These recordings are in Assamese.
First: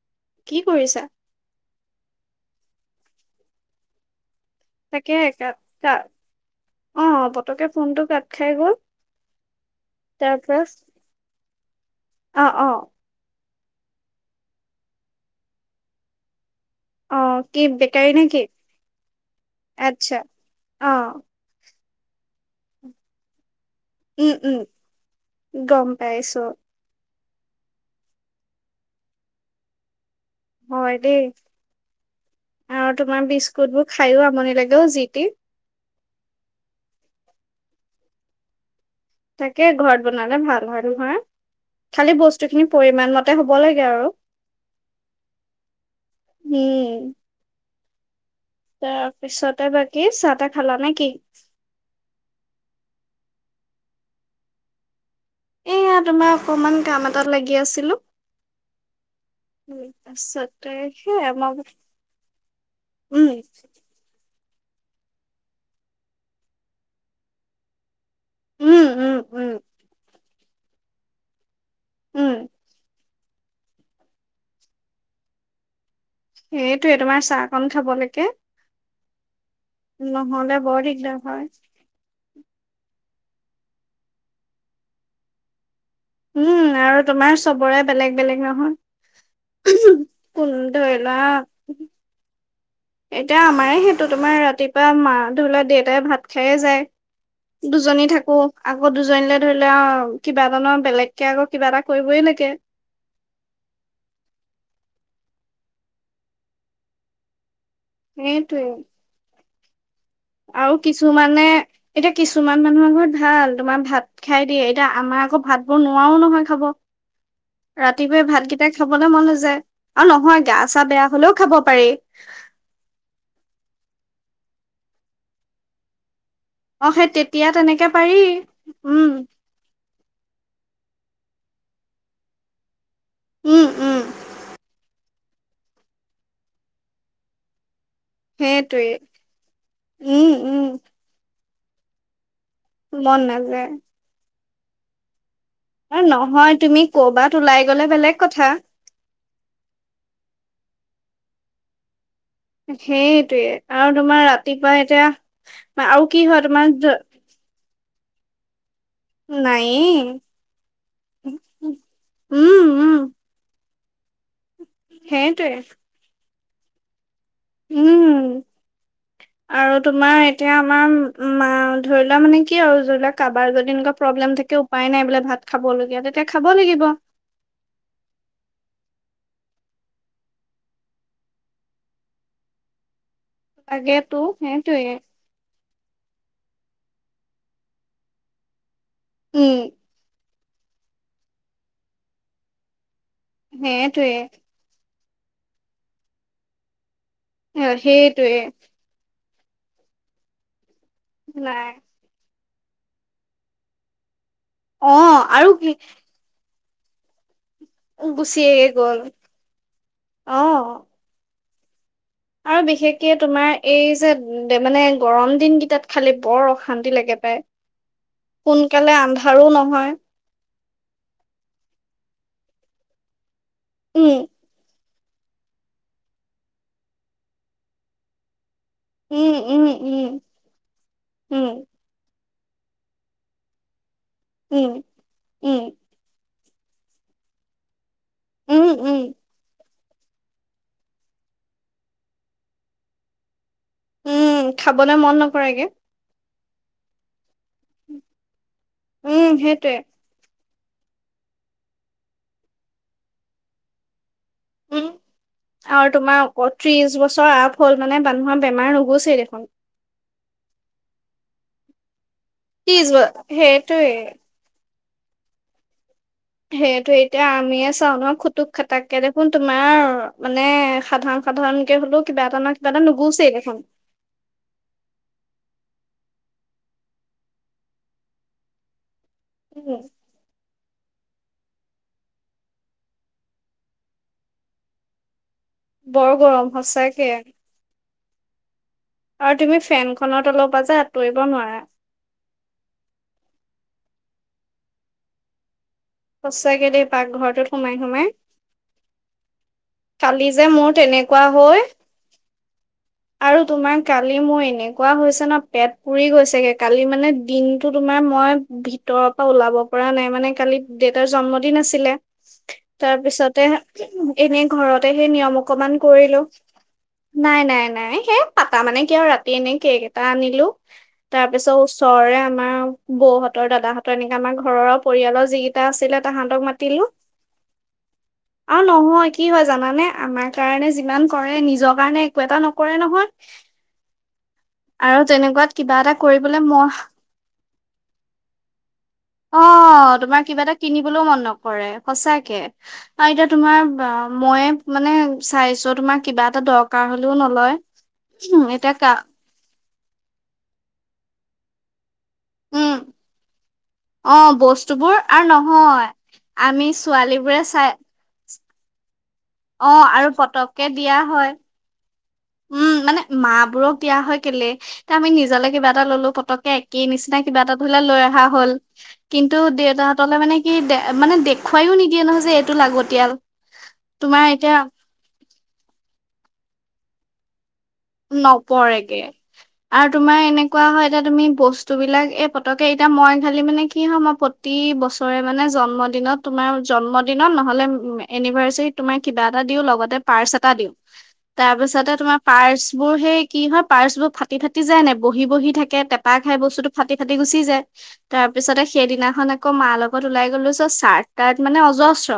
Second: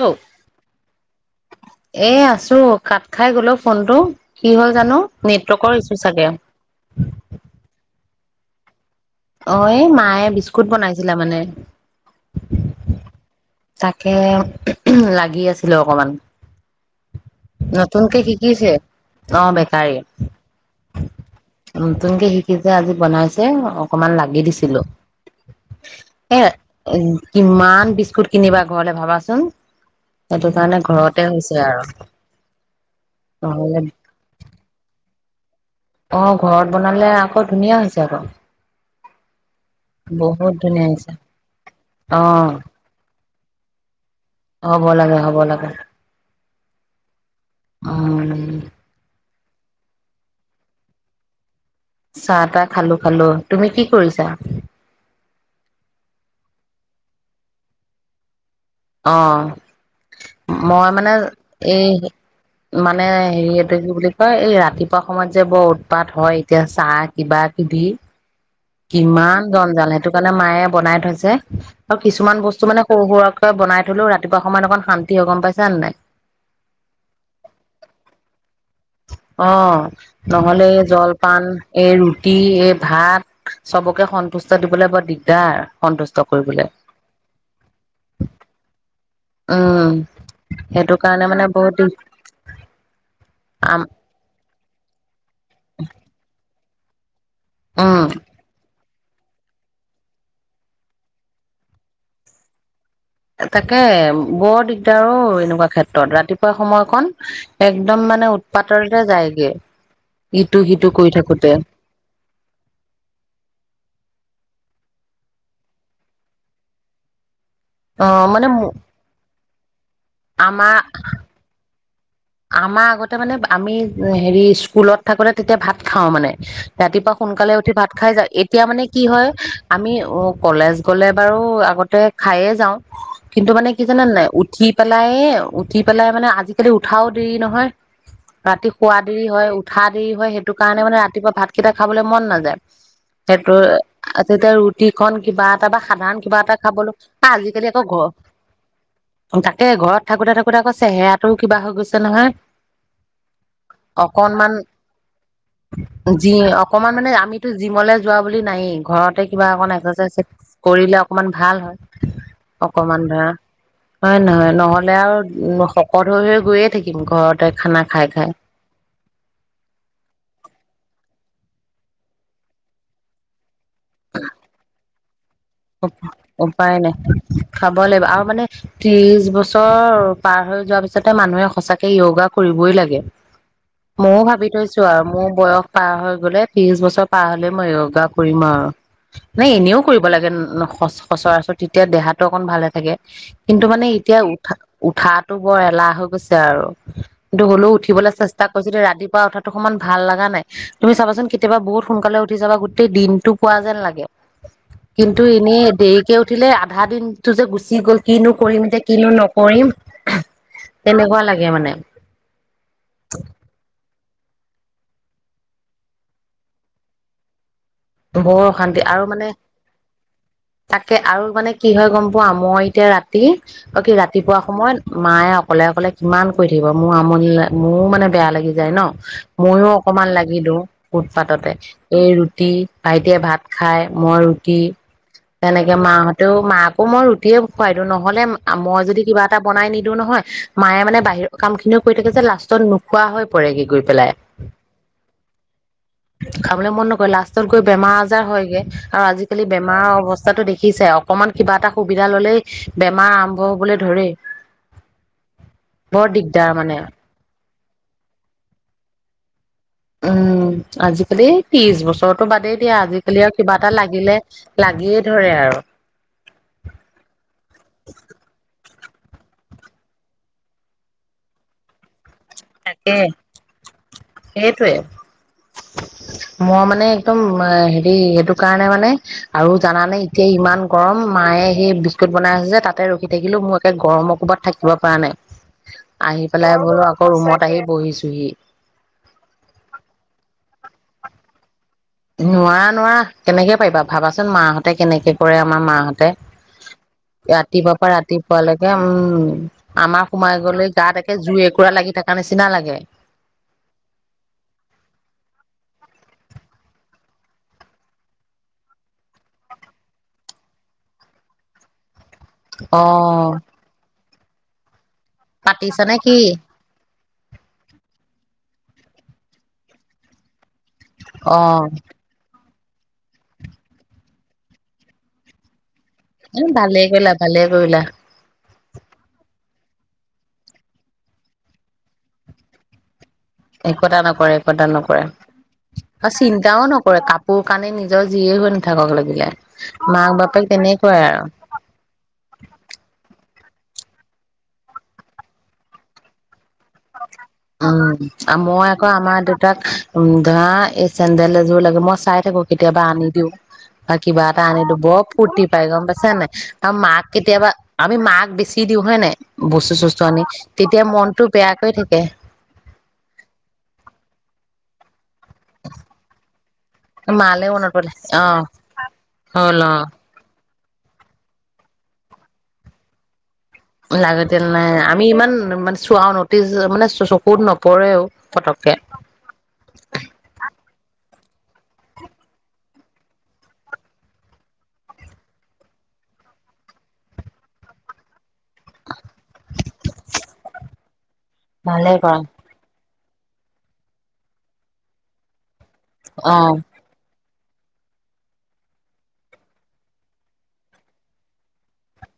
হেল্ল' কি কৰিছা? এ আছোঁ। তোৰ কাট খাই গ'ল অ ফোনটো কি হ'ল জানো, তাকে কাট নেটৱৰ্কৰ কা ইচ্যু ছাগে অ' পতককে ফোনটো কাট খাই গ'ল। অ এই মায়ে তাৰ পৰা বিস্কুট বনাইছিলে মানে অ' অ' তাকে, লাগি আছিলোঁ অকমান। অ' কি বেকাৰী নতুনকে নে কি? শিকিছে। অ বেকাৰী আচ্ছা অ' নতুনকে শিকিছে, আজি বনাইছে অ অকমান উম লাগি উম দিছিলোঁ। গম এ পাইছো উম কিমান বিস্কুট কিনিবা ঘৰলে ভাবাছোন? সেইটো কাৰণে হয় দেই ঘৰতে হৈছে আৰু আৰু তোমাৰ বিস্কুট নহলে বোৰ খাইও আমনি লাগে অ কেই [unintelligible] অ ঘৰত বনালে আকৌ ধুনীয়া হৈছে, আকৌ তাকে, ঘৰত বনালে বহুত ভাল হয় ধুনীয়া হৈছে নহয়। খালি অ বস্তু খিনি পৰিমানত তে হ'ব লাগে আৰু হ'ব লাগে, হ'ব লাগে। উম অ উম তাৰ পিছতে বাকী চাহ-তাহ খালা নে কি? চাহ-তাহ খালোঁ খালোঁ। তুমি কি কৰিছা? এয়া, তোমাৰ অকমান কাম এটাত লাগি আছিলোঁ। অ মই মানে সেয়া মই এই মানে উম হেৰি এইটো কি বুলি কয় এই ৰাতি ৰাতিপুৱা সময়ত যে বৰ উৎপাত হয় এতিয়া চাহ কিবা-কিবি উম উম কিমান উম। জঞ্জাল সেইটো কাৰণে মে মায়ে বনাই থৈছে। আৰু উম, কিছুমান বস্তু মানে সৰু সুৰা বনাই থলো ৰাতিপুৱা সময়ত অকণ শান্তি হৈ গম পাইছে নে নাই? সেইটয়ে তোমাৰ চাহকণ খাবলৈকে অ নহ'লে বৰ এই দিগদাৰ জলপান হয়। এই ৰুট এই ভাত চবকে সন্তুষ্ট দিবলৈ বৰ দিগদাৰ সন্তুষ্ট কৰিবলৈ উম আৰু তোমাৰ চবৰে বেলেগ বেলেগ নহয়। উম কোন ধৰি সেইটো লোৱা কাৰণে মানে বহুত দি এতিয়া আমাৰে সেইটো তোমাৰ ৰাতিপুৱা মা ধৰিলত দেউতাই ভাত খায়ে যায়। উম দুজনী থাকো আগ আকৌ দুজনীলৈ ধৰিলেও অ কিবা এটা ন বেলেগকে আকৌ কিবা এটা কৰিবই লাগে। তাকে বৰ দিগদাৰো এনেকুৱা ক্ষেত্ৰত ৰাতিপুৱা সময়ক একদম মানে সেইটোৱে উৎপাতৰতে যায়গে ইটো আৰু সিটো কৰি কিছুমানে থাকোতে এতিয়া কিছুমান মানুহৰ ঘৰত ভাল তোমাৰ ভাত খাই দিয়ে এতিয়া আমাৰ আকৌ ভাত বোৰ নোোৱাও নহয় খাব। অ ৰাতিপুৱাই মানে ভাতকেইটাই খাবলৈ মন নযায়। আৰু নহয় গা আমাৰ চা বেয়া হলেও খাব পাৰি আমাৰ আগতে মানে আমি হেৰি স্কুলত থাকোতে তেতিয়া ভাত খাওঁ মানে। অ সেই ৰাতিপুৱা তেতিয়া সোনকালে উঠি তেনেকে ভাত খাই পাৰি যা এতিয়া মানে কি উম হয় আমি অ কলেজ গলে। বাৰু আগতে খায়ে যাওঁ। কিন্তু উম মানে কি উম জানে নাই উঠি পেলাই- উঠি পেলাই মানে আজিকালি ঠাও দেৰি নহয়। ৰাতি সেইটোৱে শুৱা দেৰি হয় উঠা দেৰি উম হয় উম সেইটো কাৰণে মানে ৰাতিপুৱা ভাত কেইটা খাবলৈ মন নাযায়। মন সেইটো নাযায়। তেতিয়া ৰুটি খন কিবা এটা বা অ সাধাৰণ কিবা এটা নহয় তুমি খাবলৈ কৰবাত আজিকালি ওলাই আকৌ গলে ঘৰ বেলেগ কথা তাকে ঘৰত থাকোতে থাকোতে আকৌ চেহেৰাটো কিবা হৈ গৈছে নহয়। সেইটোৱে আৰু তোমাৰ অকনমান ৰাতিপুৱা এতিয়া আৰু কি হয় তোমাৰ জিমলৈ যোৱা বুলি নায়েই ঘৰতে কিবা অকন নাইয়ে এক্সাৰচাইজ কৰিলে অকমান ভাল হয় উম উম অকমান ধৰা হয়নে নহয় নহ'লে আৰু সেইটোৱে শকত হৈ হৈ গৈয়ে থাকিম ঘৰত উম আৰু তোমাৰ এতিয়া আমাৰ মা ধৰি লোৱা মানে কি আৰু ধৰিলোৱা কাৰবাৰ যদি তেনেকুৱা প্ৰবলেম থাকে উপায় নাইবোলে উপায় নাই খাব লাগিব আৰু মানে ত্ৰিশ বছৰ ছৰ পাৰ হৈ যোৱাৰ পিছতে মানুহে সঁচাকে য়োগা কৰিবই লাগে লাগেতো ময়ো ভাবি থৈছো সেইটোৱে আৰু মোৰ বয়স পাৰ হৈ গ'লে ত্ৰিশ বছৰ পাৰ হলে মই য়োগা কৰিম আৰু নাই উম এনেও কৰিব লাগে সচৰাচৰ তেতিয়া দেহাটো অকণ ভালে থাকে কিন্তু মানে সেইটোৱে এতিয়া উঠা উঠাতো বৰ এলাহ হৈ গৈছে আৰু এ, হ'লেও উঠিবলৈ সেইটোৱে চেষ্টা কৰিছো ৰাতিপুৱা টো অকমান ভাল লগা নাই তুমি চাবাচোন কেতিয়াবা নাই বহুত সোনকালে উঠি চাবা গোটেই দিনটো পোৱা যেন লাগে অ টো আৰু এনেই কি দেৰিকে উঠিলে আধা দিনটো যে গুচি গুচি গ'ল কিনো গুচিয়ে কৰিম এতিয়া গ'ল কিনো নকৰিম অ তেনেকোৱা লাগে সেয়া মানে আৰু বিশেষকে তোমাৰ এই যে উ মানে গৰম দিন কেইটাত খালি বৰ অশান্তি লাগে পায় বৰ অশান্তি সোনকালে আৰু মানে আন্ধাৰো নহয় তাকে আৰু মানে কি হয় গম পোৱা মই এতিয়া ৰাতি অ কি উম ৰাতিপুৱা সময়ত মায়ে অকলে অকলে কিমান কৰি থাকিব মোৰ আমনি লাগে মোৰো মানে বেয়া লাগি যায় ন উম উম মইয়ো উম অকমান লাগি দিওঁ উম উৎপাততে এই তি ভাইটিয়ে ভাত খায় মই ৰুটি উম উম তেনেকে মা হত ত' মাকো মই ৰুটিয়ে খোৱাই দিও আৰু নহ'লে উম মই যদি উম কিবা এটা বনাই নি নিদিও নহয় মায়ে মানে বাহিৰৰ কাম খিনিও কৰি থাকে যে লাষ্টত নোখোৱা হয় উম খাবলৈ মন নকৰেগে খাবলৈ মন নকৰে লাষ্টত গৈ বেমাৰ আজাৰ হয়গৈ আৰু উম আজিকালি সেইটোৱে বেমাৰ অৱস্থাটো দেখি দেখিছে অকমান কিবা এটা সুবিধা ললেই বেমাৰ আৰম্ভ হবলৈ ধৰে উম আৰু তোমাৰ অ দিগদাৰ মানে ত্ৰিশ বছৰ আগ হ'ল মানে মানুহৰ বেমাৰ নুগুচেই দেখোন উম আজিকালি ত্ৰিশ বছৰত টো বাদেই দিয়া ত্ৰিশ ব আজিকালি আৰু কিবা এটা সেইটোৱে লাগিলে লা লাগিয়ে ধৰে আৰু সেইটোৱে এতিয়া আমিয়ে চাওঁ ন খুটুক খটাক কে দেখোন তোমাৰ মানে সাধাৰণ সাধাৰণ কে হলো কিবা এটা নহয় কিবা এটা তাকে নুগুচেই দেখোন সেইটোৱে মই মানে একদম হেৰি সেইটো কাৰণে মানে আৰু উম জানানে এতিয়া ইমান গৰম মায়ে সেই বিস্কুট বনাই আছে যে তাতে ৰখি থাকিলো মোৰ একে গৰমৰ ক'ৰবাত থাকিব পৰা নাই। বৰ আহি গৰম পেলাই বোলো আকৌ হৈছে ৰুমত আহি বহিছোহি আৰু তুমি ফেনখনত অলপ বজাৰ আঁতৰিব নোৱাৰা নোৱাৰা নোৱাৰা কেনেকে পাৰিবা ভাবাচোন মাহঁতে কেনেকে কৰে আমাৰ মাহঁতে সঁচাকে দেই পাকঘৰটোত ৰাতিপুৱা সোমাই পৰা সোমাই ৰাতিপুৱালৈকে উম আমাৰ কালি সোমাই যে মোৰ গলে গাত একে তেনেকুৱা জুই হৈ একোৰা লাগি থকা নিচিনা লাগে। আৰু তোমাৰ কালি মোৰ এনেকুৱা হৈছে ন পেট পুৰি গৈছেগে কালি মানে দিনতটো তোমাৰ মই ভিতৰৰ পৰা ওলাব পৰা নাই মানে কালি দেউতাৰ জন্মদিন আছিলে। অ তাৰ পিছতে এনে ঘৰত ততে সেই নিয়ম অকমান পাতিছা নে কি কৰিলো। নাই নাই নাই সেই পাতা মানে কিয় ৰাতি এনে কেক এটা আনিলো। তাৰ অ পিছত ওচৰে আমাৰ বৌহঁতৰ দাদাহঁতৰ এনেকে আমাৰ ঘৰৰ পৰিয়ালৰ যি এটা আছিলে। তাহাঁতক এ ভালে মাতিলো কৰিলা ভালে কৰিলা। আৰু নহয় কি হয় জানানে আমাৰ কাৰণে যিমান কৰে নিজৰ কাৰণে একো এটা নকৰে নহয়। একোতা নকৰে একতা আৰু নকৰে তেনেকুৱাত কিবা এটা আৰু কৰিবলৈ চিন্তাও মন নকৰে কাপোৰ কানি নিজৰ যিয়ে হৈ নাথাকক লাগিলে অ মাক তোমাৰ বাপে কিবা কিনিবলৈও মন নকৰে সচাকে আৰু এতিয়া তোমাৰ মইহে মানে চাইছো তোমাৰ কিবা এটা দৰকাৰ হল। উম মই আকৌ আমাৰ দেউতাক। ধা এই চেডেলযোৰ লাগে মস্ত- চাই থাকো উম কেতিয়াবা আনি দিও বা অ কিবা এটা আনি দিও বস্তুবোৰ বৰ আৰু ফূুৰ্তি পাই গম নহয় পাইছ নাই ত আমি মাক ছোৱালী বোৰে কেতিয়াবা চাই আমি মাক বেছি দি দিওঁ হয় নাই। অ বস্তু চস্তু আৰু আনি পতককে তেতিয়া দিয়া মনতটো হয় বেয়াকৈ থাক তে উম মানে ম বোৰক দিয়া হয় কেলে ত আমি নিজে জালে কিবা এটা ললো পতককে একে নিচিনা কিবা মালে এটা মনত ধৰিলে পৰে লৈ অ অহা হ'ল কিন্তু হ'ল অ দেউতাহঁতলে মানে স দে মানে দেখুৱাই নিদিয়ে নহয় যে এইটো যে লাগতিয়াল। তোমাৰ লাগতিয়াল এতিয়া নাই আমি ইমান মানে চুৱও ন মানে চকুত ন- নপৰেগে আৰু তোমাৰ এনেকুৱা হয় এতিয়া তুমি বস্তুবিলাক এই পতকে এতিয়া মই খালি মানে কি হয় মই প্ৰতি বছৰে মানে জন্মদিনত তোমাৰ জন্মদিনত নহ'লে এনিভাৰ্চ তোমাৰ কিবা এটা দিও লগতে পাৰ্চ এটা দিওঁ তাৰ ভালে পিছতে কৰা তোমাৰ পাৰ্চ বোৰ সেই কি হয় পাৰ্চ বোৰ ফাটি-ফাটি যায় নে বহি-বহি থাকে। অ কেটেপাইস্তুটো ফাটি-ফাটি গুছে তি যায় তাৰ পিছতে সেইদিনাখন আকৌ মাৰ লগত ওলাই গলো চাৰ্ট তাৰ মানে অজস্ৰ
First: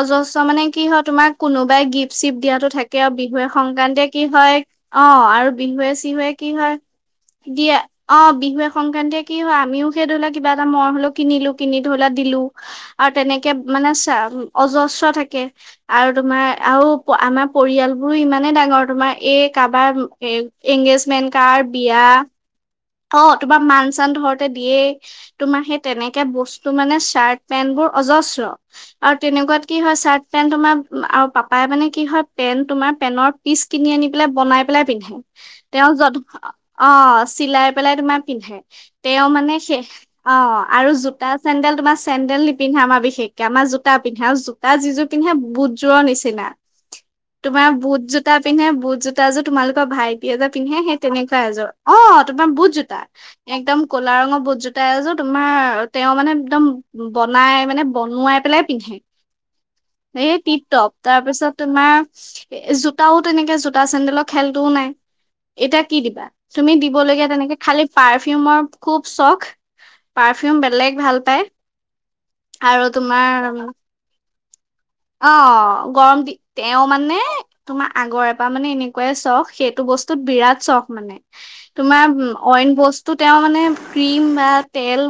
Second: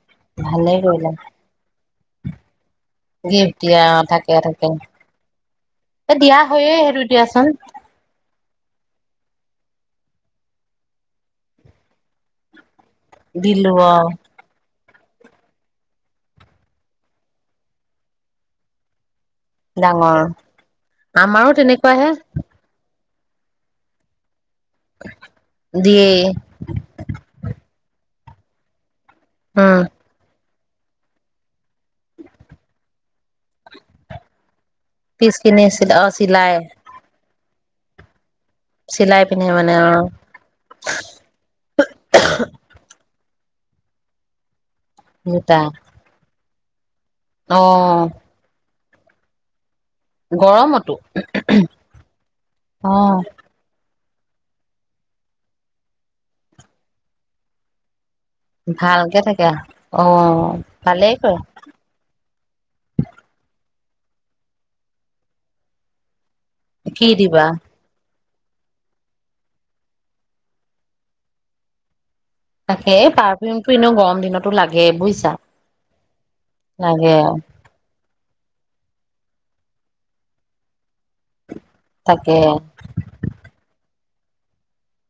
অজস্ৰ মানে ভালে কি হয়? কৰিলা তোমাৰ কোনোবাই গিফ্ট চিপ দিয়াটো থাকে। কিয় বিহুৱে গিফ্ট দিয়া অ সংক্ৰান্তিয়ে কি তাকে হয়? তাকে অ আৰু বিহুৱে এ চিহুৱে দিয়া কি হয়, হয়য়ে সেইটো দিয়াচোন দিয়ে অ বিহুৱে সংক্ৰান্তিয়ে কি হয় আমিও সেই ধৰিলো কিবা এটা মৰম হলেও কিনিলো কিনি ধৰিলো দিলো। আৰু তেনেকে দিলো মানে অ চা অজস থাকে আৰু তোমাৰ আৰু আমাৰ পৰিয়াল বোৰো ইমানে ডাঙৰ তোমাৰ এই কাৰোবাৰ ডাঙৰ এংগেজমেন্ট আমাৰো কাৰ বিয়া তেনেকুৱাহে অ', তোমাৰ মান চান ধৰত দিয়েই তোমাৰ সেই দিয়েই তেনেকে বস্তু মানে চাৰ্ট পেন্ট বোৰ অজস্ৰ [unintelligible] আৰু তেনেকুৱাত কি উম হয় চাৰ্ট পেণ্ট তোমাৰ আৰু পাপ পাপাই মানে কি হয়, পেন তোমাৰ পেনৰ পিচ কিনি আনি পেলাই বনাই পেলাই পিন্ধে। পিচ কিনি তেওঁ চিল অ জধ চিলাই অ চিলাই পেলাই তোমাৰ পিন্ধে। চিলাই তেওঁ পিন্ধে মানে শেষ অ অ', আৰু জোতা চেন্দেল তোমাৰ চেন্দেল নিপিন্ধে আমাৰ বিশেষক জোতা পিন্ধাও জো তাৰ যিযোৰ পিন্ধে, জোতা বুটযোৰৰ নিচিনা। অ তোমাৰ বুট জোতা পিন্ধে বুট জোতাযোৰ তোমালোক ভাইটিয়ে যে পিন্ধে গৰমতো সেই তেনেকুৱা এজোৰ। অ', তোমাৰ বুট অ জোতা একদম ক'লা ৰঙৰ বুট জোতা এযোৰ তোমাৰ তেওঁ মানে একদম বনাই মানে বনোৱাই পেলাই পিন্ধে। ভালকে থাকে অ এই টিপটপ ভালেই তাৰপিছত কৰে তোমাৰ জোতাও তেনেকে জোত ফটা চেণ্ডেলৰ খেলতোও নাই। এতিয়া কি দিবা? তুমি কি দিবলগীয়া দিবা তেনেকে পাৰ্ফিউমৰ খুব চখ। পাৰফিউম বেলেগ ভাল পায়। আৰু তাকে তোমাৰ পাৰফিউম টো এনেও গৰম দিনতো লাগ অ', গৰম দি তেওঁ লাগে মানে তোমাৰ আগৰে পৰা মানে এনে কে চখ সেইটো বস্তুত বিৰাট চখ মানে। তোমাৰ তাকে অইন বস্তু তেওঁ মানে ক্ৰীম বা তেল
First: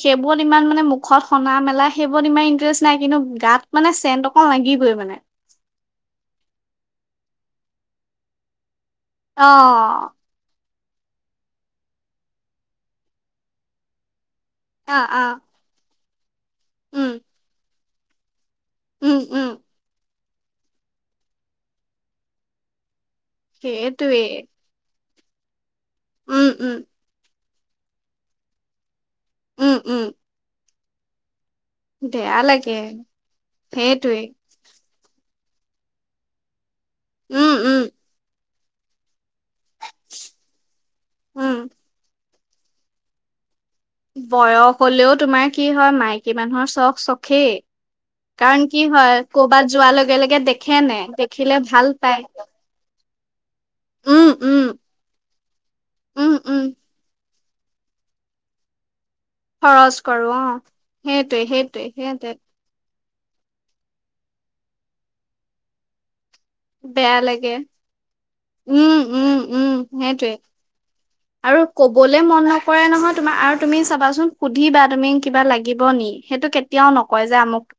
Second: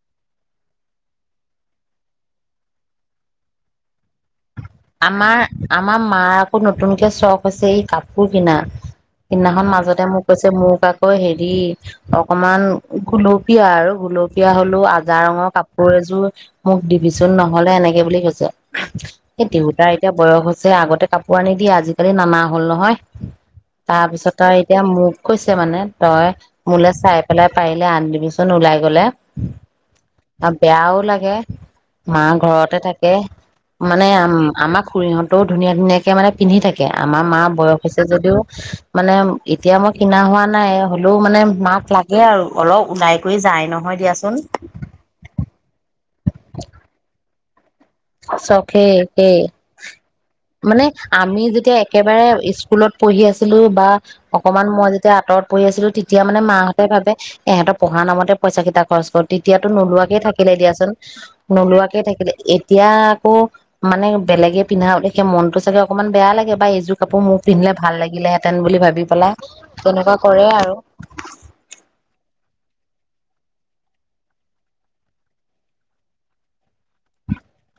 সেইবোৰত ইমান মানে মুখত সনা মেলা সেইবোৰত ইমান ইন্টাৰেষ্ট নাই, কিন্তু গাত মানে চেণ্ট অক আমাৰ, আমাৰ মাৰ আকৌ নতুনকে চখ ছে এই কাপোৰ কিনা। অ সিদনাখন মাজতে মোক কৈছে মোৰ কাক আকৌ হেৰি অকমান গুলপীয়া আৰু গুল এতিয়া হ'লো অ অ আজাৰ ৰঙৰ কাপোৰ এযোৰ মোক উম দিবিচোন ন'হলে এনেকে বুলি কৈছে। উম, উম তাৰ এতিয়া বয়স হৈছে আগতে কাপোৰ আনি দিয়ে আজিকালি নানা হ'ল নহয়। সেইটোৱে তাৰপিছত আৰু এতিয়া মোক কৈছে মানে তই উম উম মোলে চাই পেলাই পাৰিলে আনি দিবিচোন ওলাই গ'লে উম উম বেয়াও লাগে মা বেয়া লাগে ঘৰতে থাকে মানে সেইটোৱে আমাৰ খুড়ীহঁতৰো ধুনীয়া ধুনীয়াকে মানে পিন্ধি থাকে কে আমাৰ মাৰ উম বয়স উম হৈছে যদিও মানে এতিয়া মই কিনা হোৱা নাই হ'লেও মানে উম মাক লাগে আৰু অলপ ওলাই কৰি যায় ন বয়স হ'লেও তোমাৰ কি হয় মাইকী মানুহৰ চখ চ খেই কাৰণ চখে কি হয় একেই কৰবাত যোৱাৰ লগে লগে দেখে মানে নে আমি দেখিলে যেতিয়া ভাল একেবাৰে পায় স্কুলত পঢ়ি আছিলো বা উম, উম, অকনমান মই যেতিয়া আঁতৰত পঢ়ি আছিলো তেতিয়া উম, মানে উম, মাহঁতে ভাবে এহঁতৰ পঢ়া নামতে পইচা কেইটা খৰচ কৰ তেতিয়াতো খৰচ নোলোৱাকে কৰো থাকিলে অ'। দিয়াচোন সেইটোৱে সেইটোৱে নোলোৱাকে থাকিলে সেইটোৱে এয়া আকৌ মানে বেলেগে পিন্ধাও দেখে মনটো চাগে অকনমান বেয়া লাগে এইবাৰ এইযোৰ বেয়া কাপোৰ মোৰ লাগে। পিন্ধিলে ভাল লাগিলেহেঁতেন বুলি উম, ভাবি উম, পেলাই উম, তেনেকুৱা সেইটোৱে। কৰে আৰু আৰু কবলে মন নকৰে নহয় তোমাৰ আৰু তুমি চাবাচোন সুধিবা তুমি কিবা লাগিব নি সেইটো কেতিয়াও নক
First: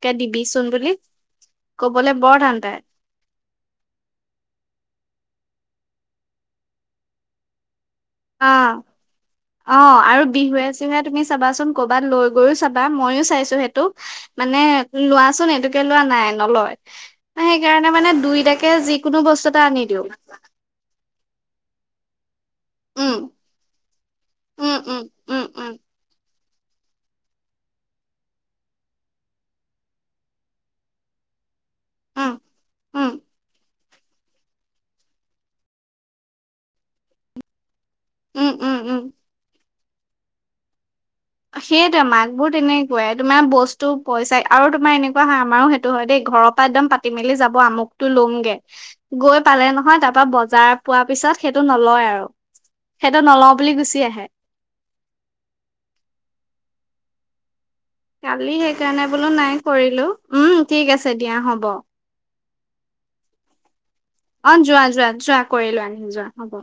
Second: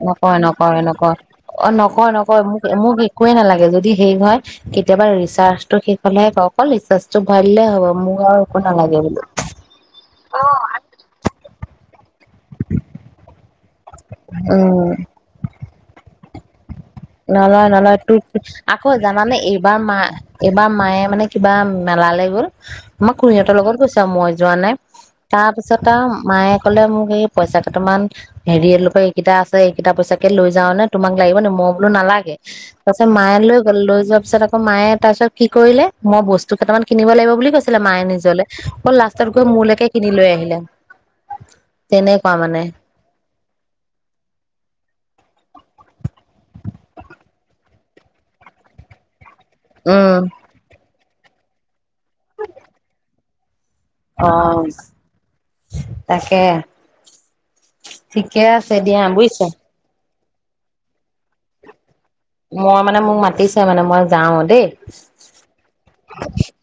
নকয় নকয় নকয় অ কবলে নকয় বৰ নকয় টান মোক পায়। মোক একোৱে নালাগে যদি সেৰি হয় কেতিয়াবা ৰেচ ৰিচাৰ্জটো শেষ হলেহে কয় অকল ৰিচাৰ্জটো ভৰাই দিলে হ'ব মোক আৰু অ একো নালাগে বুলি অ আৰু বিহুৱে চিহুৱে তুমি চাবাচোন কৰ'বাত লৈ গৈও চাবা মইও চাইছো সেইটো মানে উম লোৱাচোন এইটো লোৱা নাই নলয় নলয় সেইকাৰণে নলয় মানে তোৰ দুইটাকে আকৌ যিকোনো জানানে বস্তু এটা এইবাৰ আনি মা দিওঁ। এইবাৰ মায়ে মানে কিবা মেলালে গ'ল আমাক উম, খুৰীহঁতৰ লগত গৈছে আৰু মই যোৱা নাই উম, উম, উম, তাৰ উম, পিছত আৰু মায়ে কলে মোক এই পইচা কেইটামান হেৰি লোকে এইকেইটা আছে এইকেইটা পইচাকে লৈ যাও নে তোমাক লাগিব নে মই উম, নালাগে তাৰ পাছত উম, মায়ে লৈ লৈ যোৱা পিছত আকৌ মায়ে তাৰ পিছত কি কৰিলে মই বস্তু কেইটামান কিনিব লাগিব বুলি কৈছিলো ছিল মায়ে নিজলে উম, উম, অ উম। লাষ্টত গৈ মোৰলৈকে কিনি লৈ আহিলে সেইটো মাক তেনেকুৱা বোৰ মানে তেনেকুৱাই তোমাৰ বস্তু পইচা আৰু তোমাৰ এনেকুৱা হয় আমাৰো সেই হয় দেই ঘৰৰ পৰা এক্দম পাতি মেলি যাব আমুকতটো লমগে গৈ পালে নহয় তাৰ উম পৰাা বজাৰ পোৱা পিছত সেইটো নলয় আৰু সেইটো নল অ তাকে ঠিকে কালি আছে দিয়া সেইকাৰণে বোলো বুজিছা নাই কৰিলো। উম ঠিক আছে দিয়া হ'ব। মই মানে মোক মাতিছে মানে মই যাওঁ অ দেই। যোৱা যোৱা যোৱা কৰিলো আনিলো যোৱা হ'ব।